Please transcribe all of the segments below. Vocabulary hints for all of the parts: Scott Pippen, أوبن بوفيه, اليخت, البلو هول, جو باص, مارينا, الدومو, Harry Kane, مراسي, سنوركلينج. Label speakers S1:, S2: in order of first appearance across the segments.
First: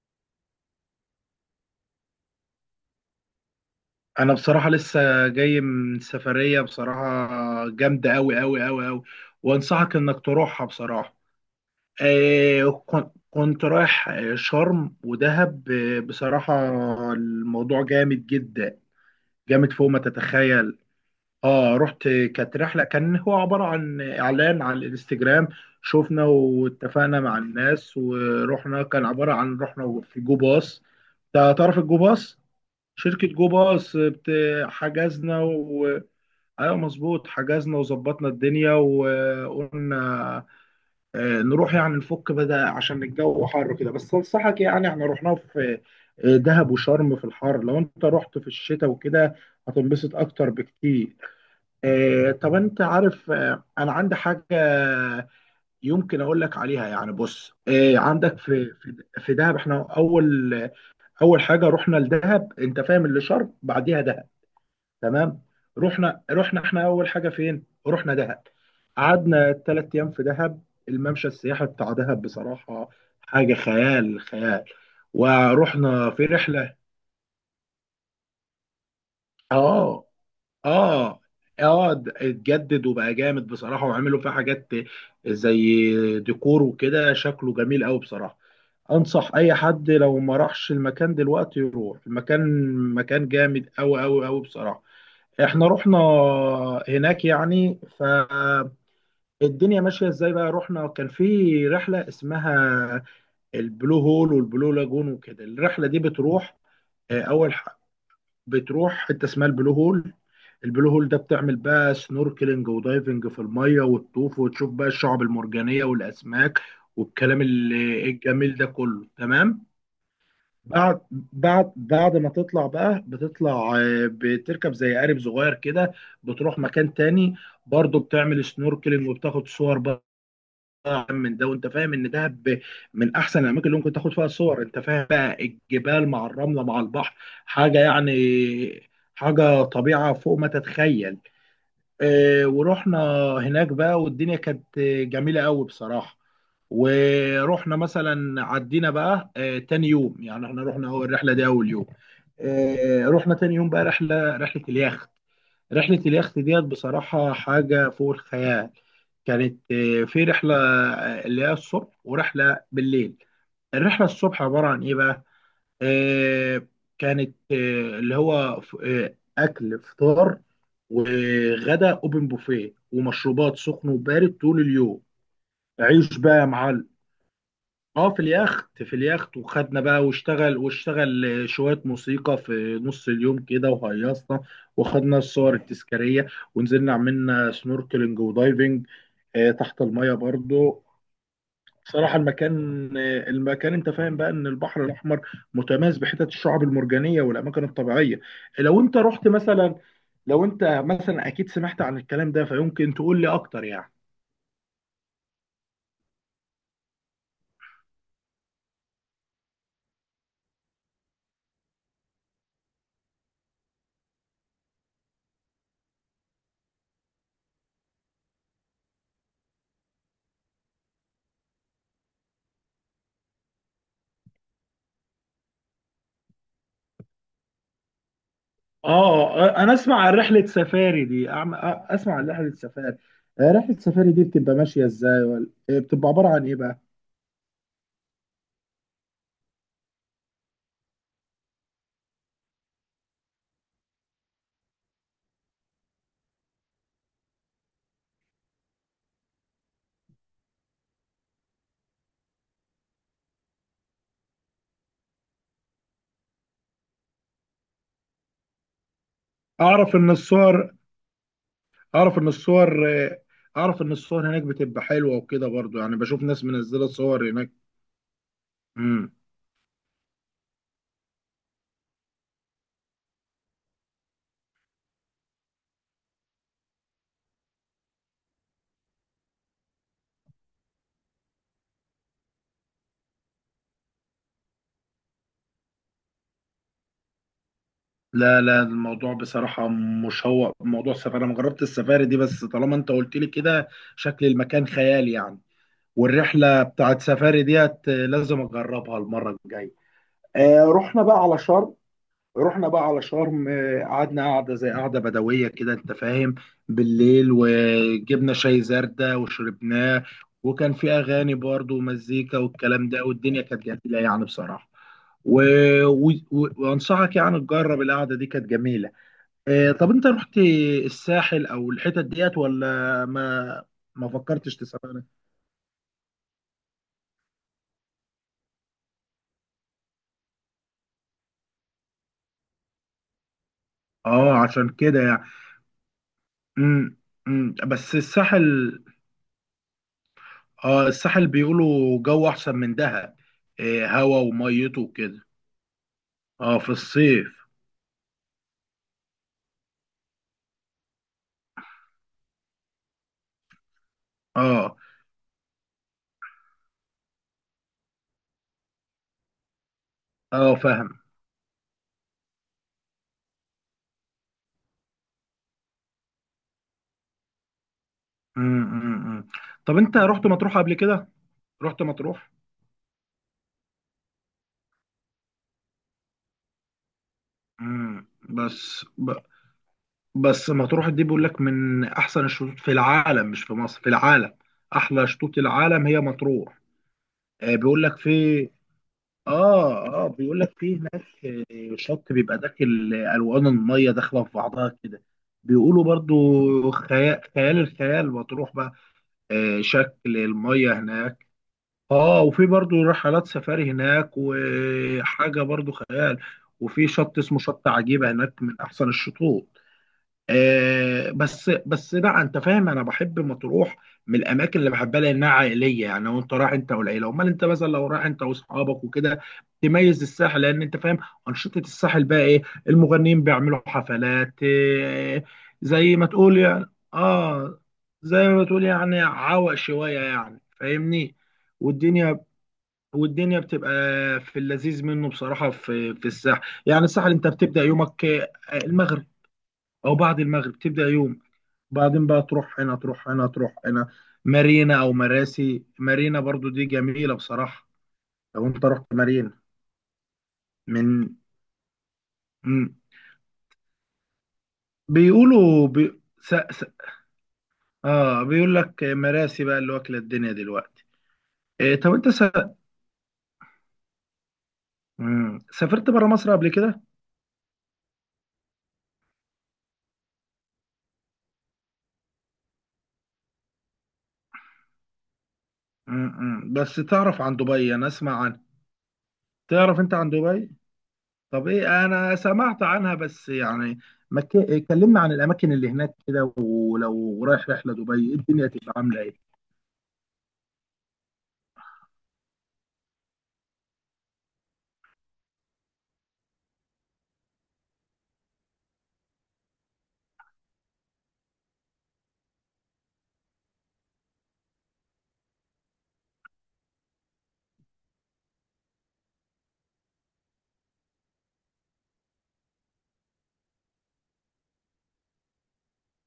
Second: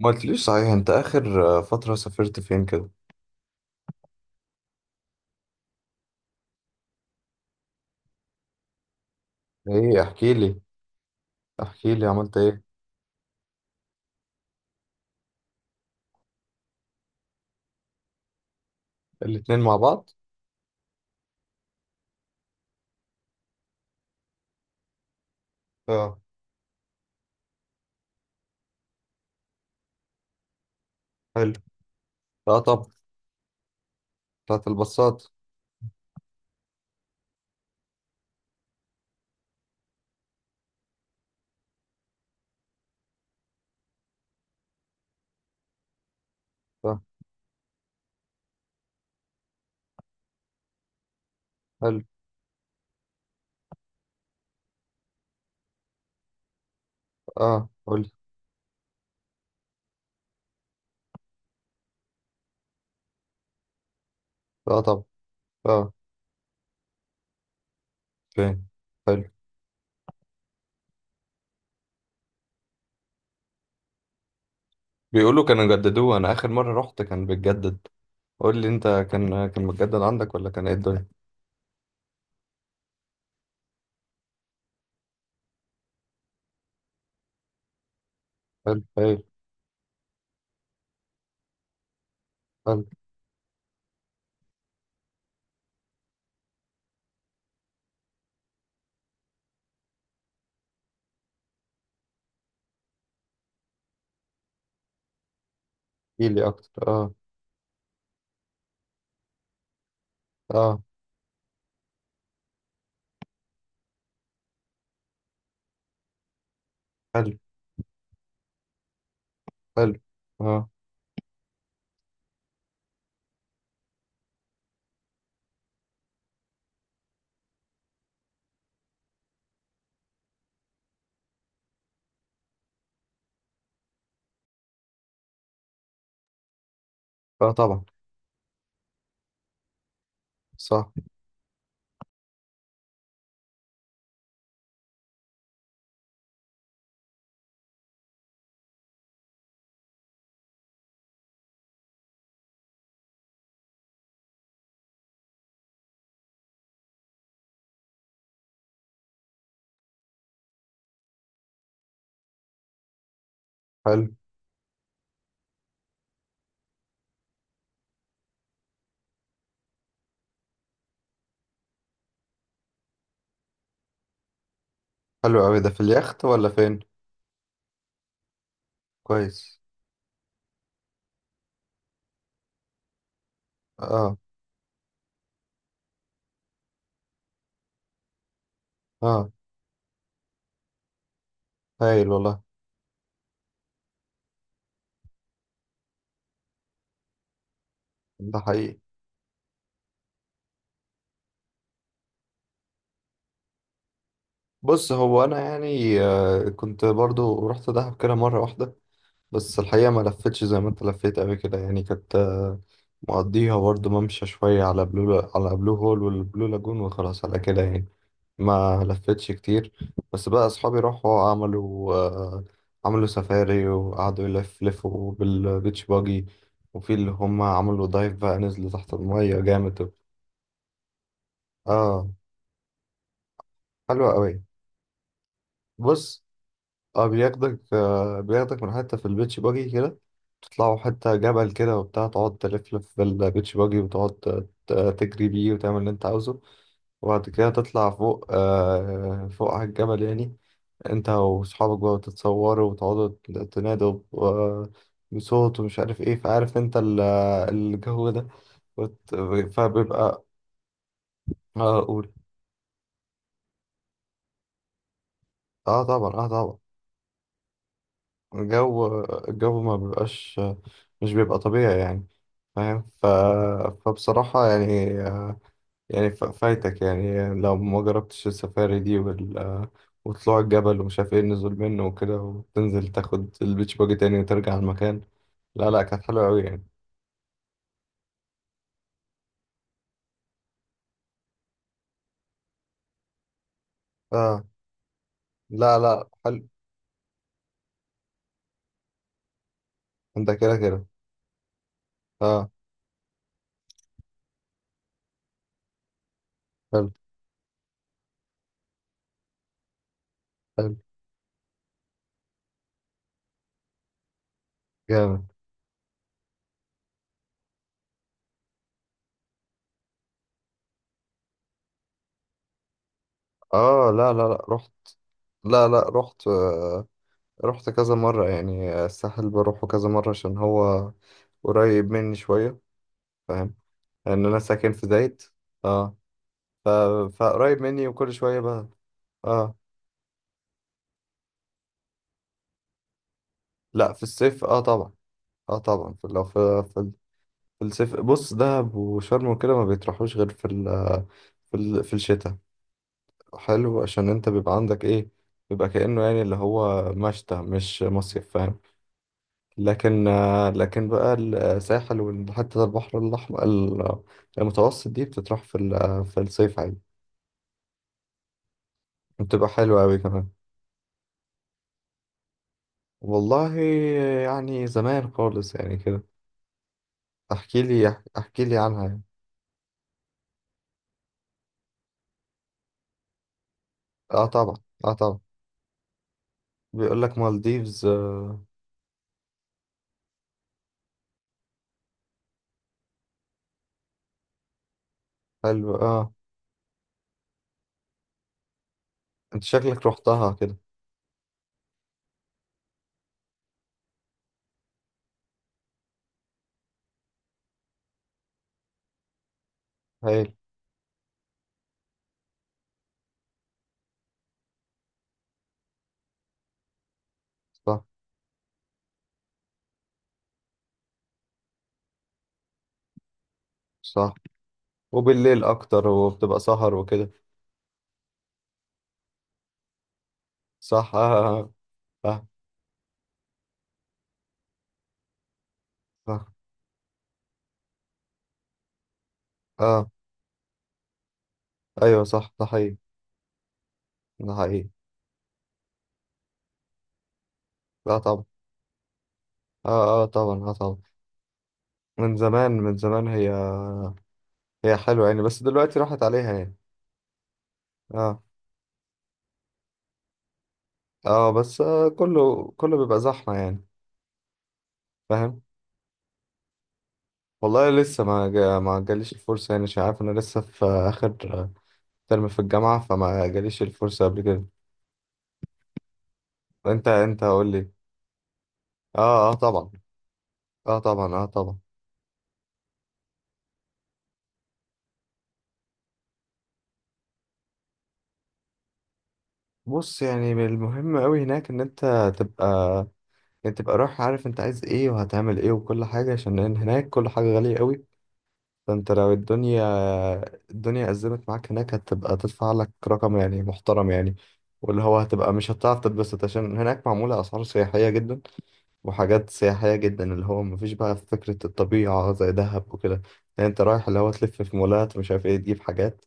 S1: ما قلتليش، صحيح انت اخر فترة سافرت فين كده؟
S2: انا بصراحه لسه جاي من سفريه. بصراحه جامده قوي قوي قوي قوي، وانصحك
S1: ايه،
S2: انك
S1: احكي لي
S2: تروحها بصراحه.
S1: احكي لي عملت ايه؟
S2: كنت رايح، شرم ودهب. بصراحه الموضوع جامد جدا،
S1: الاتنين
S2: جامد
S1: مع
S2: فوق ما
S1: بعض؟
S2: تتخيل. اه، رحت. كانت رحله، كان هو عباره عن اعلان على الانستجرام.
S1: اه.
S2: شفنا واتفقنا مع الناس ورحنا. كان عباره عن رحنا في جو باص.
S1: حلو.
S2: تعرف الجو باص؟
S1: اه طب.
S2: شركة جو باص
S1: بتاعت الباصات.
S2: حجزنا و... ايوه مظبوط. حجزنا وظبطنا الدنيا وقلنا نروح يعني نفك بدأ عشان الجو حر كده. بس انصحك يعني احنا رحناه في دهب
S1: اه.
S2: وشرم في الحر. لو انت رحت في الشتاء وكده هتنبسط اكتر بكتير.
S1: حلو.
S2: طب انت عارف، انا عندي حاجة يمكن اقول لك عليها يعني. بص،
S1: اه، قولي.
S2: عندك في دهب، احنا اول... اول حاجة رحنا لدهب. انت فاهم اللي شرم بعديها دهب.
S1: اه طب.
S2: تمام.
S1: اه
S2: رحنا احنا اول حاجه فين؟ رحنا دهب.
S1: فين؟ حلو.
S2: قعدنا 3 ايام في دهب. الممشى السياحي بتاع دهب بصراحه حاجه خيال، خيال.
S1: بيقولوا كانوا
S2: ورحنا
S1: جددوه،
S2: في
S1: انا اخر
S2: رحله.
S1: مرة رحت كان بيتجدد. قول لي انت. كان متجدد
S2: اه
S1: عندك ولا كان ايه الدنيا؟
S2: اه اتجدد وبقى جامد بصراحه، وعملوا فيه حاجات زي ديكور وكده، شكله جميل قوي بصراحه.
S1: حلو حلو
S2: انصح اي حد لو ما راحش المكان دلوقتي يروح المكان.
S1: حلو.
S2: مكان جامد قوي قوي قوي بصراحه. احنا رحنا هناك يعني. فالدنيا ماشيه ازاي بقى، رحنا كان في رحله اسمها البلو هول والبلو لاجون وكده. الرحله دي
S1: احكي لي
S2: بتروح
S1: اكتر. اه.
S2: آه، اول ح- بتروح حته اسمها البلو هول.
S1: اه.
S2: البلو هول ده بتعمل بقى سنوركلينج ودايفنج في الميه، وتطوف وتشوف بقى الشعب المرجانيه والاسماك
S1: حلو
S2: والكلام الجميل ده كله. تمام.
S1: حلو. اه.
S2: بعد ما تطلع بقى، بتطلع بتركب زي قارب صغير كده. بتروح مكان تاني، برضه بتعمل سنوركلينج وبتاخد صور بقى من ده. وانت فاهم ان دهب من احسن الاماكن اللي ممكن تاخد فيها صور. انت فاهم بقى الجبال مع الرمله مع البحر،
S1: اه
S2: حاجه
S1: طبعا.
S2: يعني، حاجه طبيعه فوق ما
S1: صح.
S2: تتخيل. ورحنا هناك بقى، والدنيا كانت جميلة قوي بصراحة. ورحنا مثلا عدينا بقى تاني يوم. يعني احنا رحنا هو الرحلة دي أول يوم. رحنا تاني يوم بقى رحلة اليخت. رحلة اليخت ديت بصراحة حاجة فوق الخيال. كانت في رحلة، اللي هي الصبح ورحلة بالليل. الرحلة
S1: حلو
S2: الصبح عبارة عن إيه بقى؟ آه، كانت اللي هو اكل فطار وغدا اوبن بوفيه، ومشروبات سخن وبارد طول اليوم.
S1: حلو قوي، ده في
S2: عيش
S1: اليخت
S2: بقى يا
S1: ولا فين؟
S2: معلم. اه، في اليخت،
S1: كويس.
S2: وخدنا بقى، واشتغل شوية موسيقى في نص اليوم كده
S1: اه.
S2: وهيصنا. وخدنا الصور التذكارية، ونزلنا عملنا سنوركلينج ودايفنج
S1: اه
S2: تحت المية برضو.
S1: هايل
S2: بصراحة
S1: والله.
S2: المكان، انت فاهم بقى ان البحر الاحمر متميز بحتت الشعب المرجانية والاماكن الطبيعية.
S1: ده حقيقي.
S2: لو انت رحت مثلا لو انت مثلا اكيد سمعت عن الكلام ده، فيمكن تقول لي اكتر يعني.
S1: بص، هو انا يعني كنت برضو رحت دهب كده مره واحده. بس الحقيقه ما لفتش زي ما انت لفيت قوي كده، يعني كنت مقضيها برضو ممشى شويه على بلو، على بلو هول والبلو لاجون، وخلاص على كده يعني. ما لفتش كتير، بس بقى اصحابي راحوا عملوا عملوا سفاري وقعدوا يلف لفوا بالبيتش باجي. وفي اللي هم عملوا دايف بقى، نزلوا تحت المية
S2: اه، انا
S1: جامد. اه.
S2: اسمع عن رحلة سفاري. رحلة
S1: حلوة
S2: سفاري دي
S1: قوي.
S2: بتبقى ماشية ازاي، ولا بتبقى
S1: بص،
S2: عبارة عن ايه بقى؟
S1: اه بياخدك من حتة في البيتش باجي كده، تطلعوا حتة جبل كده وبتاع، تقعد تلفلف بالبيتش باجي، وتقعد تجري بيه وتعمل اللي انت عاوزه. وبعد كده تطلع فوق على الجبل يعني، انت وصحابك بقى، وتتصوروا وتقعدوا تنادوا بصوت ومش عارف ايه، فعارف انت الجو ده وت-
S2: اعرف ان
S1: فبيبقى.
S2: الصور...
S1: اه قول.
S2: اعرف ان الصور آه، اعرف ان الصور هناك بتبقى حلوة وكده، برضو
S1: اه
S2: يعني
S1: طبعا.
S2: بشوف
S1: اه
S2: ناس
S1: طبعا.
S2: منزلة صور
S1: الجو
S2: هناك.
S1: الجو ما بيبقاش، مش بيبقى طبيعي يعني، فاهم؟ فبصراحة يعني، فايتك يعني لو ما جربتش السفاري دي وطلوع الجبل ومش عارف ايه، النزول منه وكده، وتنزل تاخد البيتش باجي تاني وترجع على المكان. لا لا، كانت حلوة أوي يعني.
S2: لا لا، الموضوع بصراحة مشوق، موضوع السفاري. أنا ما جربت السفاري دي، بس طالما أنت قلت لي كده شكل
S1: اه.
S2: المكان خيالي يعني.
S1: لا لا. حلو.
S2: والرحلة بتاعت سفاري ديت لازم أجربها المرة الجاية.
S1: انت كده كده.
S2: رحنا بقى على شرم.
S1: اه.
S2: رحنا بقى على شرم، قعدنا قعدة زي قعدة بدوية كده أنت فاهم،
S1: حلو
S2: بالليل وجبنا شاي زردة وشربناه. وكان
S1: حلو.
S2: في أغاني برضو ومزيكا والكلام ده، والدنيا كانت جميلة يعني بصراحة.
S1: جامد.
S2: و... وأنصحك يعني تجرب القعدة دي، كانت جميلة. طب انت رحت الساحل او الحتت ديت، ولا ما
S1: اه
S2: ما
S1: لا لا، لا
S2: فكرتش
S1: رحت.
S2: تسافر؟
S1: لا لا، رحت. رحت كذا مرة يعني، الساحل بروحه كذا مرة عشان هو قريب مني شوية، فاهم؟ لأن
S2: اه،
S1: أنا
S2: عشان
S1: ساكن في
S2: كده
S1: زايد.
S2: يعني.
S1: اه. ف...
S2: امم
S1: فقريب مني،
S2: بس
S1: وكل شوية بقى.
S2: الساحل،
S1: اه
S2: اه، الساحل بيقولوا جو احسن من دهب.
S1: لا، في
S2: هوا
S1: الصيف. اه
S2: وميته
S1: طبعا.
S2: وكده.
S1: اه طبعا. في لو
S2: اه
S1: في,
S2: في
S1: في,
S2: الصيف.
S1: في الصيف بص، دهب وشرم وكده ما بيطرحوش غير في في الشتاء. حلو، عشان انت بيبقى
S2: اه
S1: عندك ايه، بيبقى كأنه يعني اللي هو مشتى مش مصيف، فاهم؟ لكن آه،
S2: اه،
S1: لكن
S2: فاهم.
S1: بقى الساحل، وحتى البحر الأحمر المتوسط دي بتطرح في الصيف عادي.
S2: أمم.
S1: بتبقى
S2: طب
S1: حلوة
S2: انت
S1: أوي
S2: رحت
S1: كمان.
S2: مطروح قبل كده؟ رحت مطروح؟
S1: والله يعني زمان خالص يعني كده. احكي
S2: امم
S1: لي احكي لي
S2: بس
S1: عنها يعني.
S2: ب... بس مطروح دي بيقول لك من احسن الشطوط في العالم، مش في مصر، في
S1: اه
S2: العالم.
S1: طبعا. اه
S2: احلى
S1: طبعا.
S2: شطوط العالم هي مطروح.
S1: بيقول لك
S2: آه، بيقول
S1: مالديفز.
S2: لك في
S1: آه.
S2: اه بيقول لك في هناك شط بيبقى داخل، الوان الميه داخله في بعضها كده.
S1: حلو.
S2: بيقولوا
S1: اه،
S2: برضو خيال، خيال الخيال. بتروح بقى
S1: انت شكلك
S2: شكل
S1: رحتها كده.
S2: الميه هناك. اه، وفي برضو رحلات سفاري هناك، وحاجه برضو خيال. وفي شط اسمه شط عجيبه هناك، من احسن الشطوط.
S1: هايل.
S2: آه بس بس لا، انت فاهم انا بحب مطروح، من الاماكن اللي بحبها لانها عائليه يعني، وانت رايح انت والعيله. امال انت مثلا
S1: صح.
S2: لو رايح انت واصحابك وكده تميز الساحل. لان انت فاهم انشطه الساحل بقى ايه. المغنيين بيعملوا
S1: صح،
S2: حفلات،
S1: وبالليل اكتر
S2: زي ما تقول
S1: وبتبقى
S2: يعني.
S1: سهر وكده.
S2: اه زي ما تقول يعني عوق شويه يعني،
S1: صح.
S2: فاهمني؟
S1: اه. اه
S2: والدنيا...
S1: صح،
S2: والدنيا بتبقى في اللذيذ منه بصراحه، في
S1: صح.
S2: الساحل. يعني الساحل انت بتبدا يومك المغرب
S1: اه
S2: او بعد المغرب تبدا يوم،
S1: ايوه
S2: بعدين بقى
S1: صح. ده
S2: تروح
S1: حقيقي.
S2: هنا، تروح هنا، تروح هنا.
S1: ده حقيقي.
S2: مارينا او مراسي. مارينا برضو دي جميلة بصراحة،
S1: لا طبعا.
S2: لو انت رحت مارينا،
S1: اه. اه طبعا. اه طبعا.
S2: من...
S1: من زمان،
S2: مم.
S1: من زمان هي، هي حلوة يعني، بس
S2: بيقولوا
S1: دلوقتي
S2: بي...
S1: راحت عليها
S2: س...
S1: يعني.
S2: س...
S1: اه.
S2: اه بيقول لك مراسي بقى اللي واكلة الدنيا دلوقتي.
S1: اه بس
S2: طب انت س...
S1: كله بيبقى زحمة يعني،
S2: مم.
S1: فاهم.
S2: سافرت برا مصر قبل كده؟
S1: والله لسه ما جاليش الفرصة يعني، مش عارف، انا لسه في اخر ترم في الجامعة، فما جاليش الفرصة قبل كده.
S2: بس
S1: انت
S2: تعرف
S1: انت
S2: عن
S1: قول لي.
S2: دبي؟ انا اسمع عنها.
S1: اه. اه طبعا.
S2: تعرف انت عن دبي؟
S1: اه طبعا. اه
S2: طب
S1: طبعا.
S2: ايه، انا سمعت عنها بس يعني ما ك... كلمنا عن الاماكن اللي هناك كده، ولو رايح رحلة دبي إيه الدنيا تبقى عاملة
S1: بص يعني، من المهم قوي هناك ان انت تبقى، يعني تبقى رايح عارف انت عايز ايه وهتعمل ايه وكل حاجة، عشان هناك كل حاجة غالية قوي. فانت لو الدنيا، الدنيا أزمت معاك هناك، هتبقى تدفع لك رقم يعني محترم يعني، واللي هو هتبقى مش هتعرف تتبسط، عشان هناك معمولة أسعار سياحية جدا وحاجات سياحية جدا، اللي هو مفيش بقى فكرة الطبيعة زي دهب وكده. يعني انت رايح اللي هو تلف في مولات مش عارف ايه، تجيب حاجات،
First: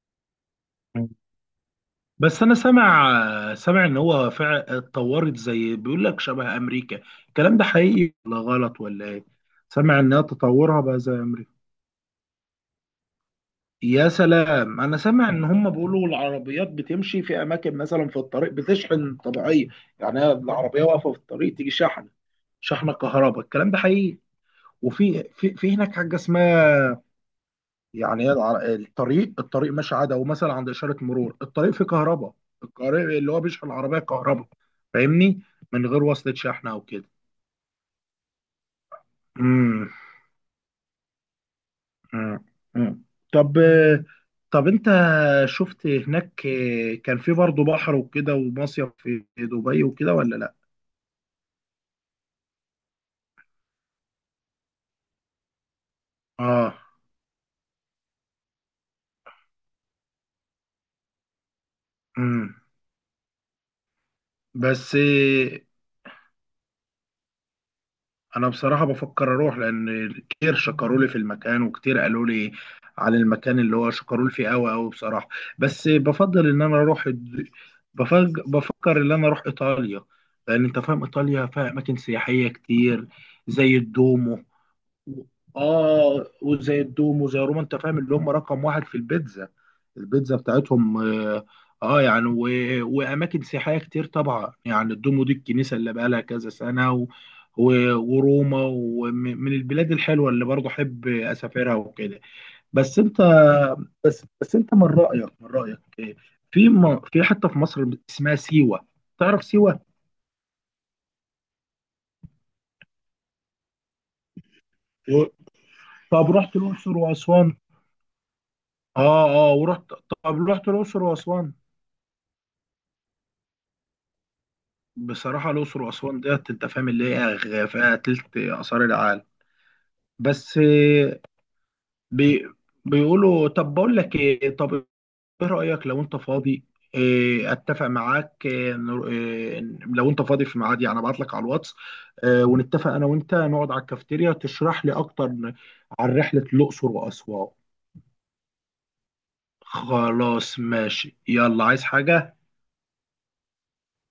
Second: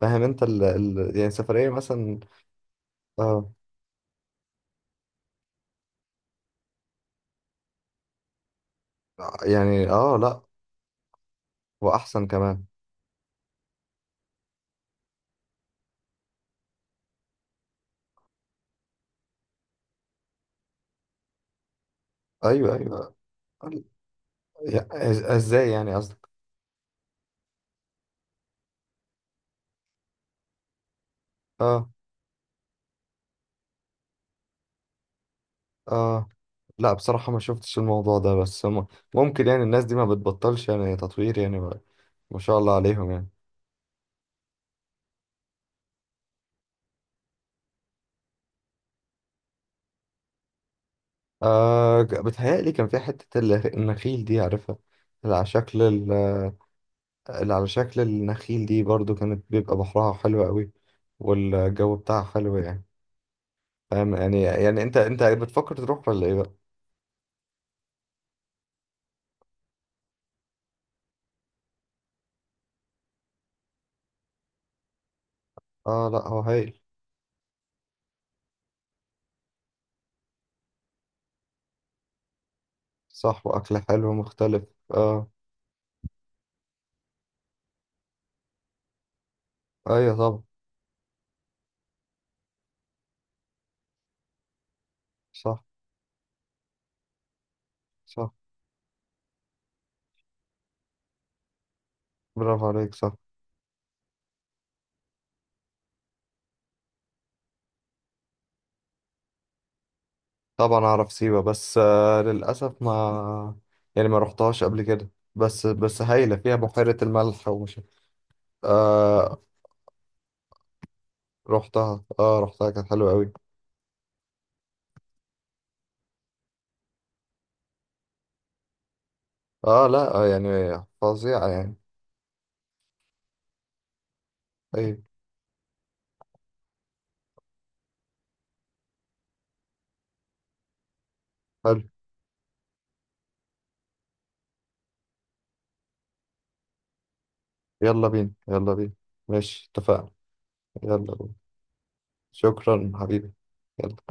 S1: فاهم انت
S2: ايه؟
S1: يعني سفرية مثلا.
S2: بس انا سامع
S1: اه
S2: سامع ان هو فعلا اتطورت، زي بيقول لك شبه امريكا. الكلام ده حقيقي ولا غلط ولا ايه؟
S1: يعني.
S2: سامع
S1: اه
S2: انها
S1: لا،
S2: تطورها بقى زي امريكا.
S1: وأحسن كمان.
S2: يا سلام. انا سامع ان هم بيقولوا العربيات بتمشي في اماكن، مثلا في الطريق بتشحن طبيعيه. يعني هي العربيه واقفه في الطريق تيجي شحنه،
S1: أيوه
S2: شحنه
S1: أيوه.
S2: كهرباء. الكلام ده حقيقي؟ وفي في
S1: ازاي
S2: في هناك
S1: يعني
S2: حاجه
S1: قصدك؟
S2: اسمها... يعني هي الطريق ماشي عادي، او مثلا عند اشاره مرور الطريق فيه
S1: اه.
S2: كهرباء. الطريق اللي هو بيشحن العربيه كهرباء، فاهمني؟ من غير
S1: اه
S2: وصلة شحن او
S1: لا
S2: كده.
S1: بصراحة، ما شفتش الموضوع ده، بس هم ممكن يعني، الناس
S2: امم
S1: دي ما بتبطلش يعني تطوير يعني ما
S2: امم
S1: شاء الله
S2: أمم.
S1: عليهم يعني.
S2: طب، انت شفت هناك كان في برضه بحر وكده ومصيف في دبي وكده، ولا لا؟
S1: بتهيألي كان في حتة النخيل دي، عارفها؟ اللي على شكل
S2: اه
S1: اللي على شكل النخيل دي، برضو كانت بيبقى بحرها حلو قوي، والجو بتاعها
S2: امم
S1: حلو يعني، فاهم يعني. يعني
S2: بس
S1: انت بتفكر تروح ولا ايه بقى؟
S2: انا بصراحه بفكر اروح، لان كتير شكروا لي في المكان وكتير قالوا لي عن المكان اللي هو شكروا لي فيه قوي قوي بصراحه. بس
S1: اه لا، هو
S2: بفضل ان انا
S1: هايل.
S2: اروح بفكر ان انا اروح ايطاليا، لان انت فاهم ايطاليا فيها اماكن سياحيه كتير،
S1: صح، واكل
S2: زي
S1: حلو
S2: الدومو
S1: مختلف.
S2: و...
S1: اه
S2: اه وزي الدومو، زي روما. انت فاهم اللي هم رقم واحد في البيتزا،
S1: ايوه
S2: البيتزا
S1: طبعا.
S2: بتاعتهم. يعني واماكن سياحيه كتير طبعا، يعني الدومو دي
S1: صح.
S2: الكنيسه اللي بقى لها كذا سنه
S1: صح،
S2: وروما، ومن البلاد الحلوه اللي برضه احب اسافرها وكده.
S1: برافو عليك.
S2: بس
S1: صح.
S2: انت بس انت من رايك إيه؟ في حته في مصر اسمها سيوه، تعرف سيوه؟
S1: طبعا اعرف سيوة، بس للاسف، ما رحتهاش قبل كده.
S2: و...
S1: بس
S2: طب
S1: هايلة، فيها
S2: رحت
S1: بحيرة
S2: الاقصر
S1: الملح
S2: واسوان؟
S1: ومش.
S2: اه
S1: آه
S2: اه، ورحت. طب رحت الاقصر واسوان؟
S1: رحتها. اه كانت حلوة قوي.
S2: بصراحه الاقصر واسوان ديت انت فاهم اللي هي فيها تلت اثار العالم.
S1: اه لا
S2: بس
S1: يعني
S2: آه،
S1: فظيعة يعني.
S2: بي بيقولوا... طب بقول لك ايه، طب ايه
S1: طيب.
S2: رأيك، لو انت فاضي؟ اتفق معاك إيه، نر- إيه، لو انت فاضي في ميعاد، يعني ابعت لك على الواتس
S1: حلو.
S2: ونتفق انا وانت نقعد على الكافيتيريا تشرح لي اكتر عن رحلة الاقصر واسوان.
S1: يلا بينا، يلا بينا. ماشي اتفقنا.
S2: خلاص
S1: يلا
S2: ماشي،
S1: بينا.
S2: يلا. عايز حاجة؟
S1: شكرا حبيبي. يلا.